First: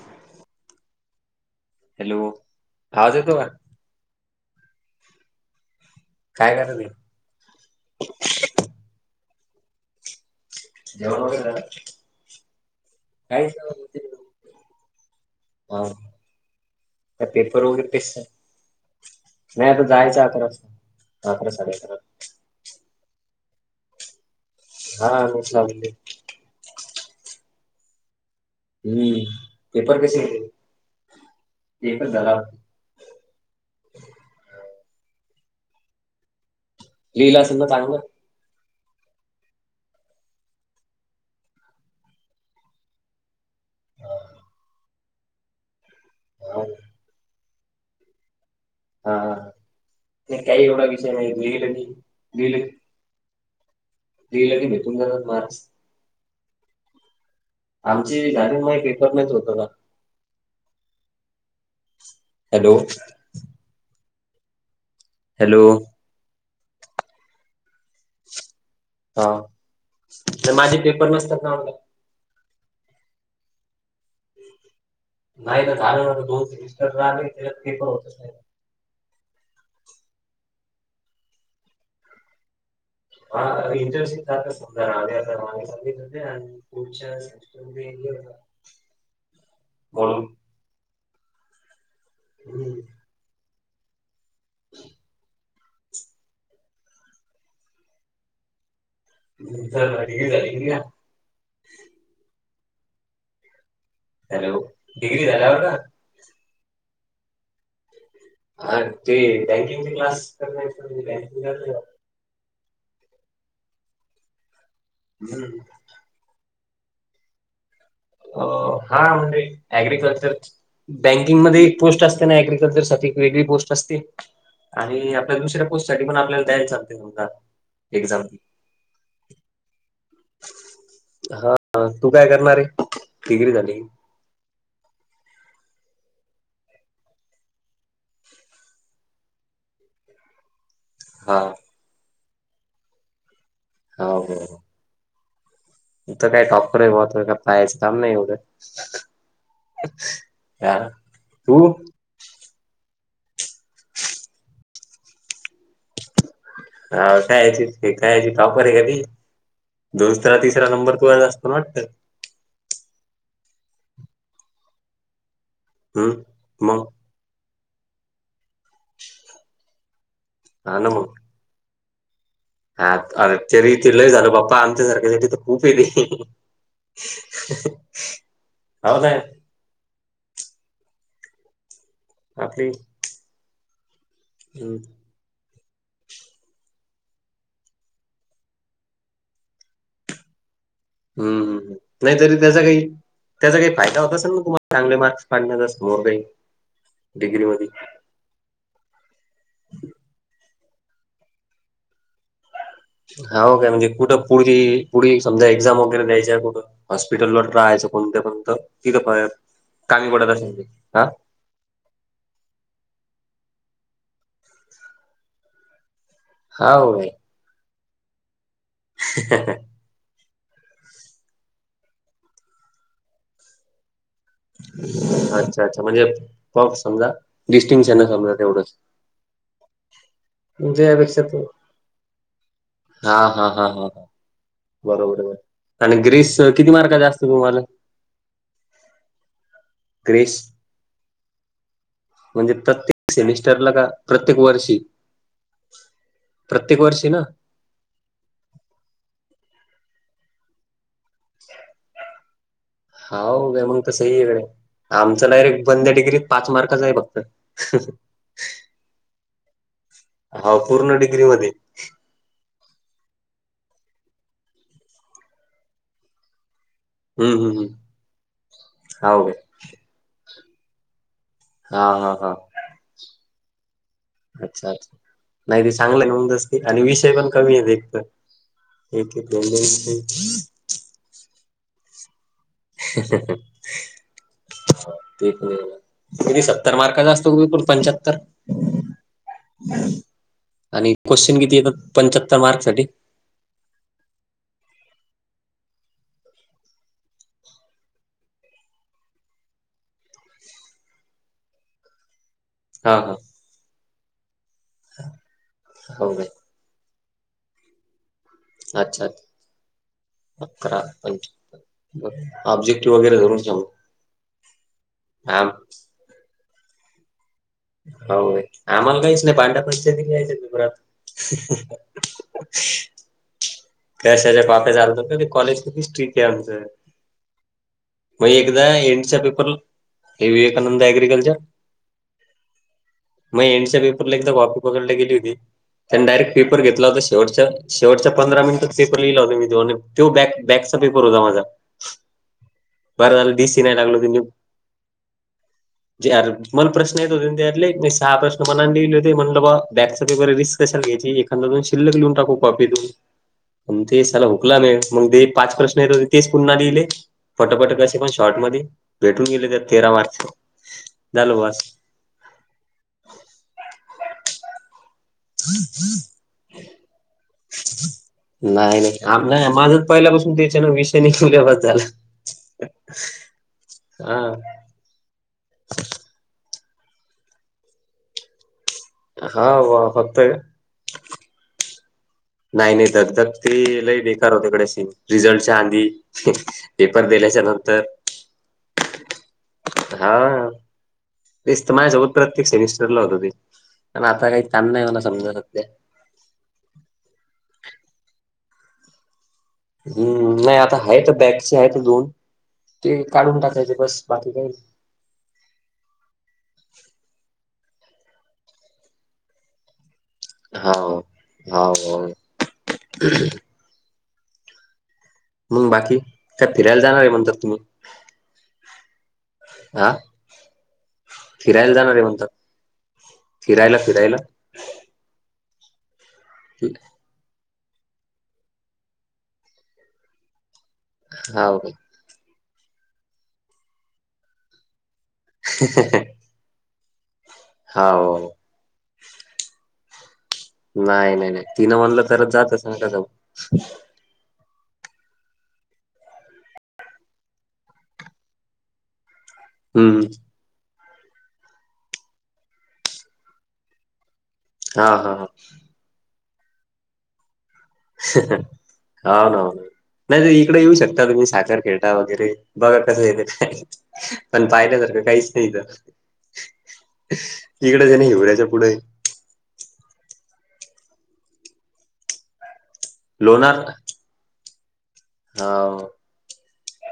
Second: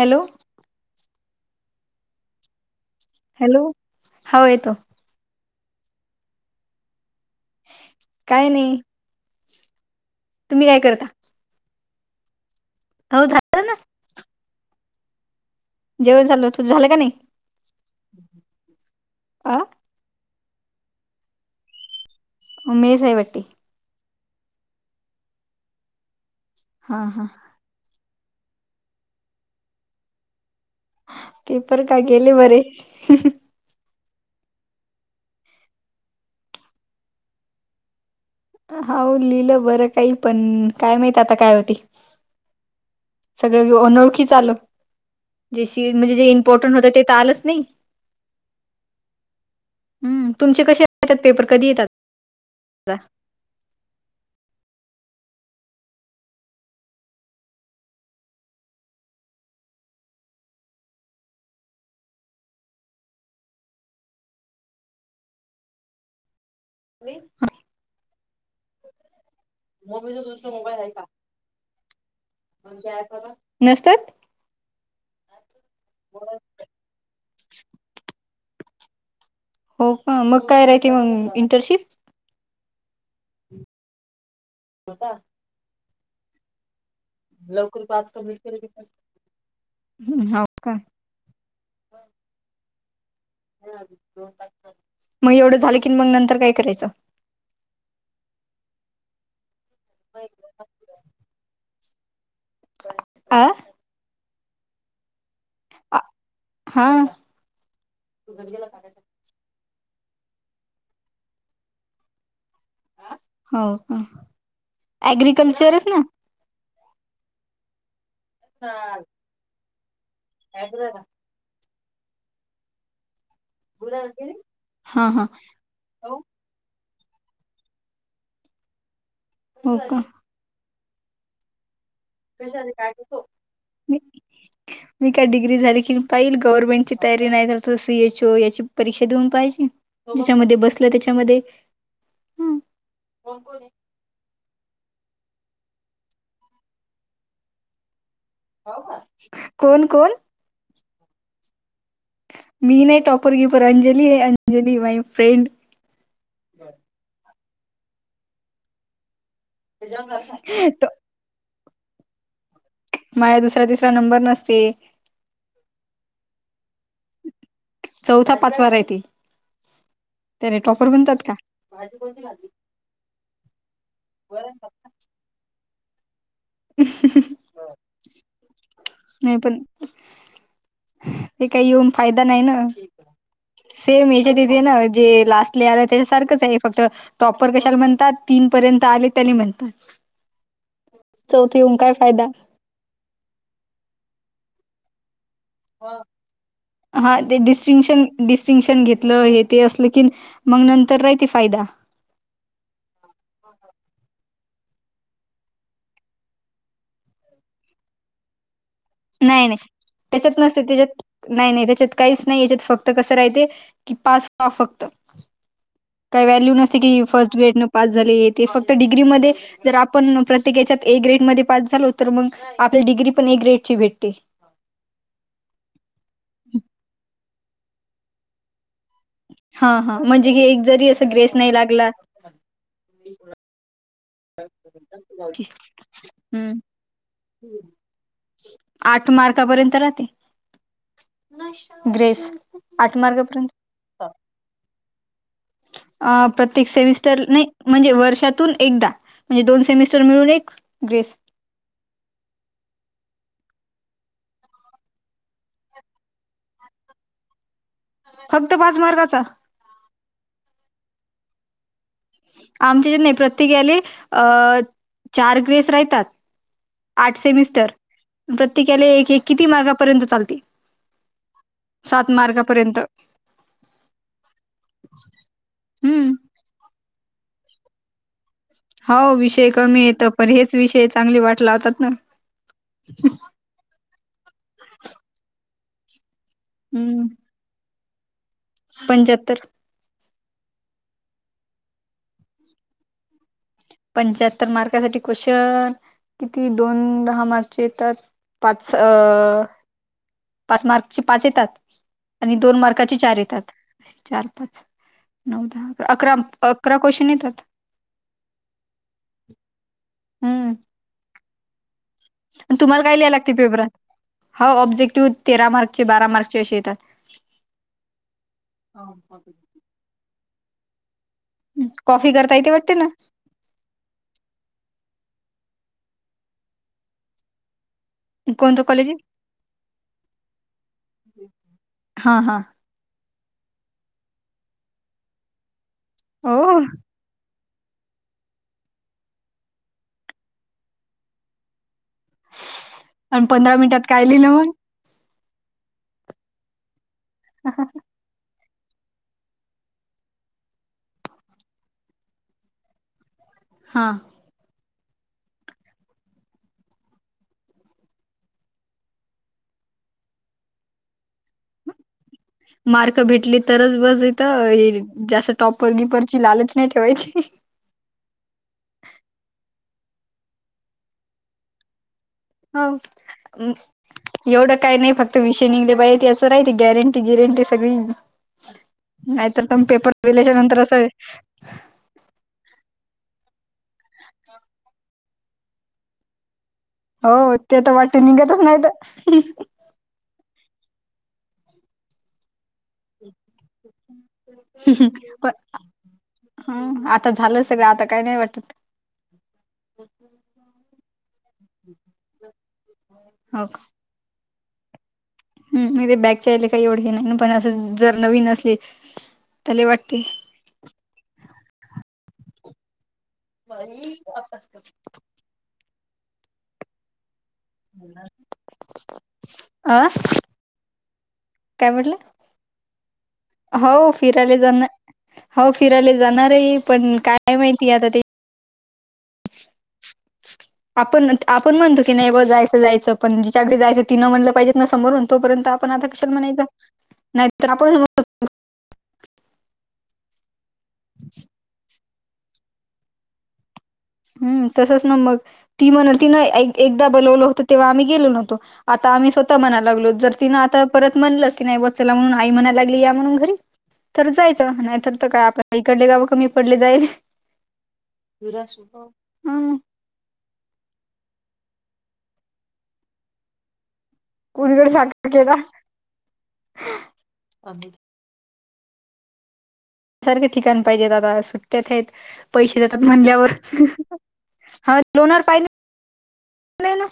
Hello hello आवाज येतो का हॅलो हो येतो काय कर त काय नाही तुम्ही काय करता जवला हो का ह जेवण झालं तू झालं का नाही त्या पेपर प अ नाही जायच अकरा असता अकरा सा मेस आहे बटी हा म हा हा मी पेपर कसे घेत पेपर का गेले बरे लीला अस ना चांगलं होऊ लिलं बरं काही पण काय माहित आता काय होती सगळ अनोळखी चाल जेशी म्हणजे जे इम्पॉर्टंट होते ते त आलच नाही हा हम्म नाही तुमचे काही कसे एवढा विषय येतात नाही पेपर कधी येतात लिली लल दिलं की मी तुम म मा मारक्स आमची गाडी म रेफर नाहीच होतं का हॅलो हॅलो नि हा तर माझे पेपर नसतात ना आला नसतात नाही ना झालं दोन तीनस्टर राले ते पण होतच नाही हो का मग काय राहते मग इंटर्नशिप हा इंरेस्ट समजा सांगित होच्या लवकर हो म्हणून का हम्म मग एवढं झालं की मग नंतर काय करायचं झा झाली अह हॅलो डिग्री झालावर का आ, हा अ ते बँकिंगचा क्लास कर बँकिंग कर हो अग्रिकल्चरच ना हा म्हणजे अग्रिकल्चर बँक एक पोस्ट असते नाग्रकल्चर साठी एक वेगळी पोस्ट असते हा आणि हा आपल्या दुसऱ्या ो साठी पण आपल्याला द्यायला चालते एक्झाम हो का हा तू काय करणारे डिग्री झाली ह मी काय डिग्री झाली की पाहिल गव्हर्नमेंटची तयारी नाही झा तर सीएच ओ याची परीक्षा देऊन पाहिजे त्याच्यामध्ये बसलं हा त्याच्यामध्ये ह हो [unintelligible] कोण कोण. यार तू. मी नाही टॉपर की युवर अंजली है अंजली माय फ्रेड. हा काय यायची काय टॉपर आहे का ती, दुसरा तिसरा नंबर तुझाचं असतो. मंट माझं दुसऱ्या तिसरा नंबर नसते. हम्म मग. चौथा पाचवा राहती, त्याने हा टॉपर ना मग बनतात का? भाजी कोणती खाजी. हा अरे तरी ते लय झालं बाप्पा, आमच्यासारख्यानसाठी तर खूप ये ते. हो कां. नाही पण ते काही येऊन फायदा नाही ना, आपली सेम याच्यातिथे ना हम्म जे लास्ट. [unintelligible] त्याच्या सारखंच आहे फक्त टॉपर कशाला म्हणतात. तीन पर्यंत आले तेले म्हणतात. चौथे हम्.. येऊन काय फायदा नाहीतरी त्याचा काही, त्याचा काही फायदा होता असेल ना, तुम्हाला चांगले मार्क. [unintelligible] डिग्री मध्ये. डिस्टिंशन घेतलं हे ते असलं की, मग नंतर राहते फायदा. हा हो काय म्हणजे, कुठं पुढ पुढे समजा एक्झाम वगैरे द्यायचीय कुठं. हॉस्पिटलवर ट्राय असं, कोणतं कोणत तिथं नाही, नाही कामी पडत त्याच्यात असेन नसते ते. त्याच्यात नाही नाही तेच्यात काहीच नाही, याच्यात फक्त कसं राहते की पास व्हां फक्त. काही व्हॅल्यू हा नसते की, हो फर्स्ट ग्रेड न पास झालेे ते फक्त डिग्री मध्ये जर आपण प्रत्ये कच्यात ए ग्रेड म पास झालो तर, मग आपल्या डिग्री पण ए ग्रेड ची भेटते. अच्छा अच्छा, म्हणजे पप समजा डिस्टिंशन ना समजा तेवढंच. हा.. हा.. म्हणजे की एक म्हणजे जरी अस यापेक्षा ग्रेस तो नाही लागला. हा.. हा.. हा.. हां. बरोबर आहे, आणि ग्रीेस हं, किती मार्क चा असत तुम्हांला, आठ मार्कापर्यंत राह ग्रेस ग्रेस म्हणजे, प्रत्येक मार्कापर्यंत सेमिस्टरला कां. प्रत्येक वर्षी. अं.. प्रत्येक वर्षी ना सेमिस्टर ने. म्हणजे वर्षातून एकदा म्हणजे, दोन सेमिस्टर मिळून एक ग्रेस. हाव का मग, तर सही ये गडे. आमचं डायरेक्ट बंद डिग्रीत पाच मार्काच आहे फक्त. फक्त पाच मार्काच. हो.. पूर्ण डिग्री मध्ये, आमचे जे नाही प्रत्येकले अ.. चार ग्रेस राहतात. आठ हम्म हम्म सेमिस्टर, हम्म प्रत्येकाला एक हाव काय किती मार्कापर्यंत चालतील. हा.. हा... हा.. अच्छा अच्छा, नाही ते हं. चांगलं तसं. आणि विषय पण कमी आहे, एक तर हो एक एक दोन विषय दोन कमी येतं पण हेच, विषय चांगली वाट लावतात ना. ते पण हाय ना. की सत्तर मार्काचा असतो, की एकूण पंच्याहत्तर. पंचात्तर. आणि क्वेश्चन किती येतात, पंचाहत्तर मार्क साठी. पंच्याहत्तर मार्कासाठी क्वेशन, किती दोन दहा मार्कचे येतात. पाच अ... पाच मार्कची पाच येतात, आणि दोन मार्क हा अकराचे चार हा येतात, चार, पाच, नऊ, दहा, हो अकरा काय अकरा क्वेशन येतात. अच्छा, हम्म अकरा पंच्याहत्तर. तुम्हाला काय लिहायला लागते पेपरात, हा ऑब्जेक्टिव्ह तेरा आम मार्कचे बारा मार्कचे असे येतात. होय.. आम्हाला काहीच नाही पांढ्या पंचायती यायच पेपरात. [inaudible] कॉफी करता येते वाटते ना कशाच्या कप्या चालतात कॉलेज ट्रिकआमचं मग कोणतं एकदा कॉलेज आहे? एंडचा पेपर हे विवेकानंद अग्रिकल्चर हा हा मग एंडच्या पेपरला एकदा कॉपी पकडला गेली होती त्यांनी डायरेक्ट हो पेपर घेतला होता शेवटच्या शेवटच्या पंधरा मिनिटच पेपर लिहिला होता मी तो आणि तो बॅक बॅकचा पेपर होता माझा बरं आणि झालं डी पंधरा सी नाही मिनिटात लागल काय तुमही लिहिलं र मल प्रश्न येतो मग त्यातले सहा प्रश्न मं हो म्हटलं बाबा बॅकचा पेर रिस् कशला घ्याचीखा्याून शिल्लक लिहून टाकूॉपतून [inaudible] पण ते त्याला हकला नाही मग ते पाच प्रश्न येत होते तेच पुन्हा लिहिले फटोफट कसे पण शॉर्ट मध्ये भेटून गेले तर तेरा मार्च झाल बस मार्क भेटली तरच बस येतं जास्त टॉप वगीपरची लालच नाही ठेवायची नाही नाही आ नाही माझा पहिल्यापासून तेच आहे ना विषय निघल्यावा त्याला हो हा एवढं काय नाही फक्त विषय निघले बाहि ते असं राही ती गॅरंटी गिरंटी सगळी नाहीतर हा तम वा पेपर फक्त दिल्याच्या नंतर असं नाही नाही धगधक ते लही बेकार होतेकडेशी रिझल्टच्या आधी पेपर हो दिल्याच्या ते तर नंतर वाट निघतच नाही तर हा वसतमझ स उत प्रत्यकक्ष विस फरलं होत ते प आता काही का नाही होणा समजा स्या हम आता झालं सगळं आता काही नाही वाटत हम्म नाही आता ह तर बॅगचे आहे दोन ते काढून हो टाकायचे बस बाकी काही हम नाही ते बॅगच्या याला काही एवढे हे नाही पण असं जर नवीन असले त्याला वाटते हा हा बरी असत मग बाकी काय फिरायला जाणार आहे म्हणतात तुम्ही आं हा काय फिरायला जाणार म्हटलं आहे म्हणतात फिरायला हो फिरायला फिरायले जाना हो फिरायला जाणार आहे पण काय माहितीय आता ते आपण आपण हाव काय म्हणतो की नाही बॉ जायचं जायचं पण जिच्याकडे जायचं ति न म्हणटलं पाहिजे ना समोरून तोपर्यंत आपण आता कशाला म्हणायचा नाही होव नाही नाही नाही तिनं म्हनलं तरच जात तसा नका जाऊ हम्म तसंच ना मग ती म्हणल ती ना एकदा बोलवलं होतं तेव्हा आम्ही गेलो नवत आता आम्ही स्वतः म्हणा लागलो हम्म जर तिनं आता परत म्हणलं की नाही बचाला म्हणून आई म्हणायला लागली या म्हणून घरी तर जायचं हा नाहीतर तर हा काय हा आपल्या इकडले गावं कमी पडले जाईले [unintelligible] हो नावो हम्म नाही तर इकडे येऊ शकता तुम्ही साखर खेटा वगैरे बघा कसं येत का पण कुणीकडे पाहिल्यासारखं साखर काहीच केला नाही इथ इकडं [unintelligible] पुढे [unintelligible] ठिकाण पाहिजेत आता सुट्ट्यात आहेत पैसे देतात म्हणल्यावर लोणार लोणार पाहिलं हाव नाही ना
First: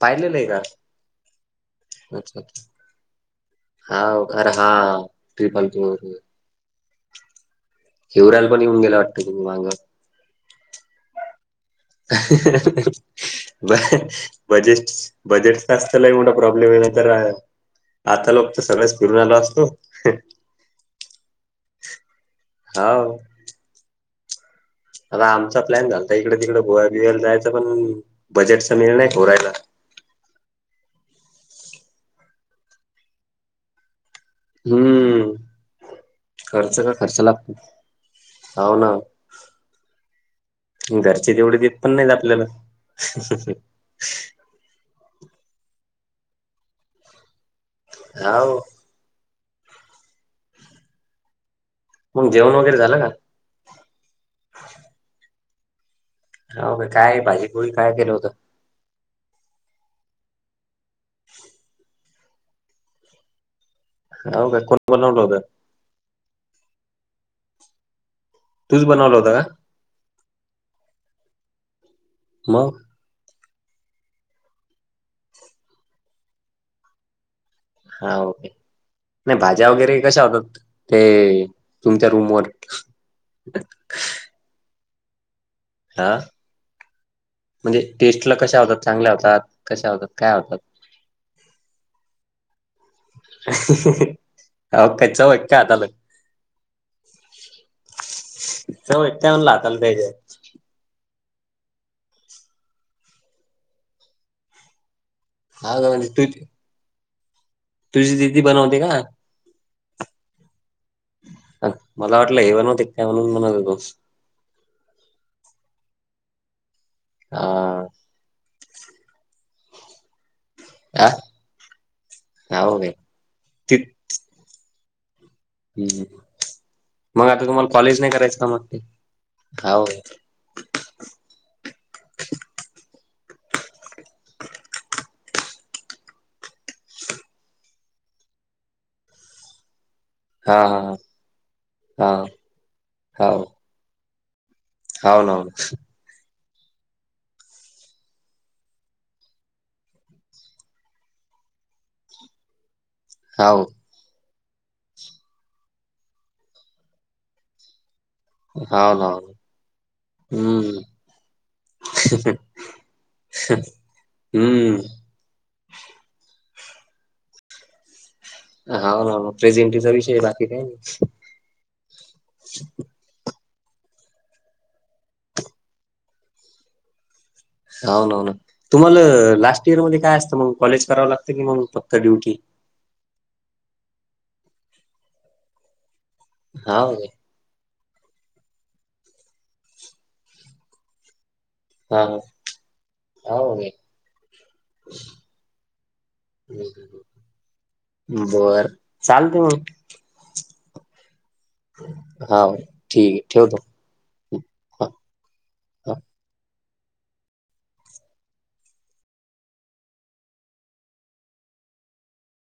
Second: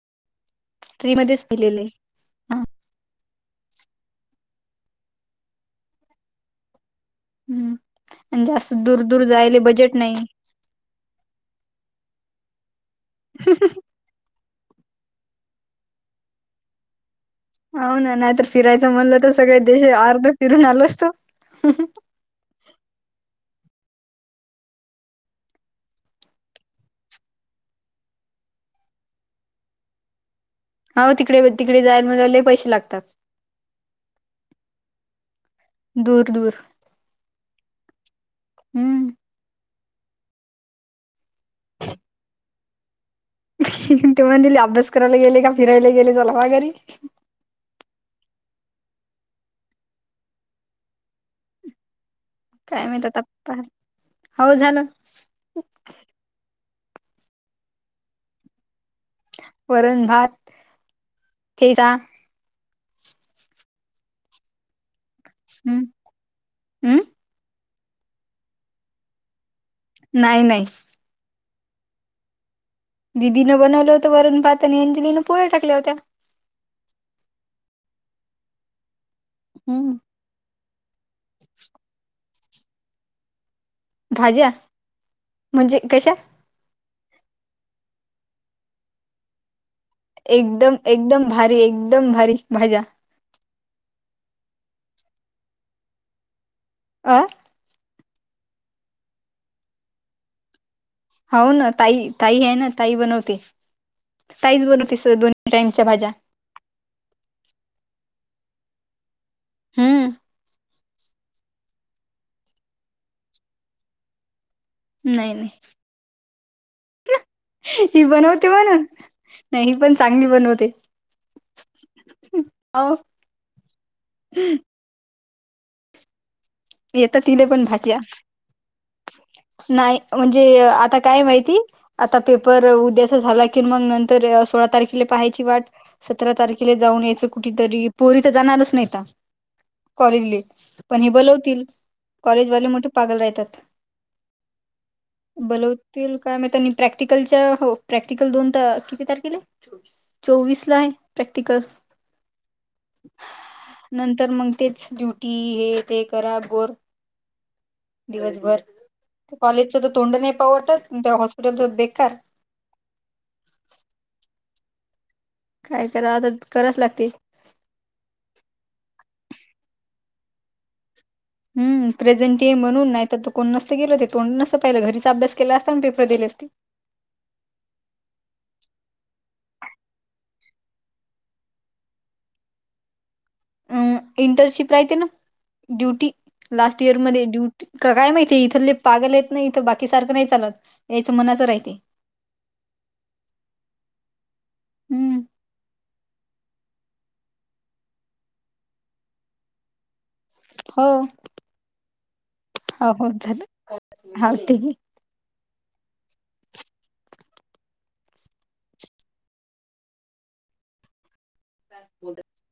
पाहिलेलं आहे ना ट्री मध्येच पिलेले अच्छा अच्छा हाव [unintelligible] हम्म आणि हिवऱ्याला पण जास्त येऊन गेला दूर दूर वाटतं तुम्ही जायले मागं बजेट नाही हा हा ब बजेट बजेटचाच तर लई मोठा प्रॉब्लेम आहे ना खरा हो ना नाहीतर फिरायचं म्हणलं तर सगळे देश अर्ध फिरून आलो असतो हाव आता आमचा प्लॅन झालता इकडे तिकडे गोव्या बिव्याला जायचं पण बजेटचा निर्णय नाही होऊ राहिला हो तिकडे तिकडे जायला म्हणाल्यावर लई पैसे लागतात. हम्म दूर दूर खर्च का खर्च लागतो हव ना. हम्म घरचे तेवढे देत पण नाहीत आपल्याला ते म्हणतील अभ्यास करायला गेले का फिरायला गेले, चला व्हा घरी. हाव. मग जेवण वगैरे काय माहित झालं का आता काय. हाव झालं. हाव काय. काय भाजी पोळी काय केलं होतं? वरण, भात, ठेचा हाव का कोण बनवलं होत? हम्म हम्म. तूच बनवल होत का? नाही नाही. मग? दिदिनं बनवलं होतं वरण भात आणि अंजलीने पोळ्या टाकल्या होत्या. हा ओके. नाही भाज्या हम्म वगैरे कशा होतात ते तुमच्या रूम वर भाज्या म्हणजे हा कशा? म्हणजे टेस्ट ला कशा होतात चांगल्या होतात कशा होतात? काय होतात एकदम एकदम भारी एकदम भारी भाज्या हाव का चव हाय का हाताला अह चव आहे का म्हणलं हाताला त्यांच्या हाव ना ताई ताई आहे ना ताई बनवते ताईच बनवते स दोन [unintelligible] तुझी दिदी बनवते का? हम्म. मला वाटलं हे बनवते काय म्हणून म्हणत होतो. नाही नाही. हा. ती बनवते म्हणून नाही ही पण चांगली बनवते हा ते. हो काय अहो हम् येत मग आता तिले पण तुम्हाला भाज्या कॉलेज नाही करायचं का मग ते हाव जे आता काय माहिती आता पेपर उद्याचा झाला कि मग नंतर सोळा तारखेला पाहायची वाट सतरा तारखेला जाऊन यायचं कुठेतरी पोरी तर जाणारच नाही आता कॉलेजले हा हा पण हे बोलवतील हा हा, कॉलेजवाले मोठे पागल हाव राहतात हाव ना बोलव तील काय माहिती प्रॅक्टिकलच्या हो प्रॅक्टिकल दोन किती तारखेला हाय? चोवीस ला आहे प्रॅक्टिकल हाव. नंतर मग तेच ड्युटी हे ते करा बोर दिवसभर हाव ना कॉलेजच तर तोंड नाही पाहू हम्म वाटत अन त्या हॉस्पिटलच बेकार हम्म. काय कराव आता करावच लागते हाव ना म प्रेझेंटीचा विषय आहे बाकी काय नाही हम्म प्रेझेंटी आहे म्हणून नाही तर तु कोण नसत गेल, ते तोंड नसत पाहिलं घरीच अभ्यास केला असता आणि पेपर दिले असते हाव ना हो ना तुम्हाला लास्ट इयर मध्ये काय असतं मग कॉलेज करावं लागतं की मग फक्त ड्युटी? अ इंटर्नशिप राहते ना ड्युटी लास्ट हाव काय? इयरमध्ये ड्यु काय माहितीय इथले पागल हायत ना बाकी सारखं नाही चालत याच्या मनाचं राहते. हा हम्! हम्म बर चालतंय मग हो! हाव! हो हो ठीक आहे. झालं ठेवतो. ठीक आहे. हां, हां. [inaudible]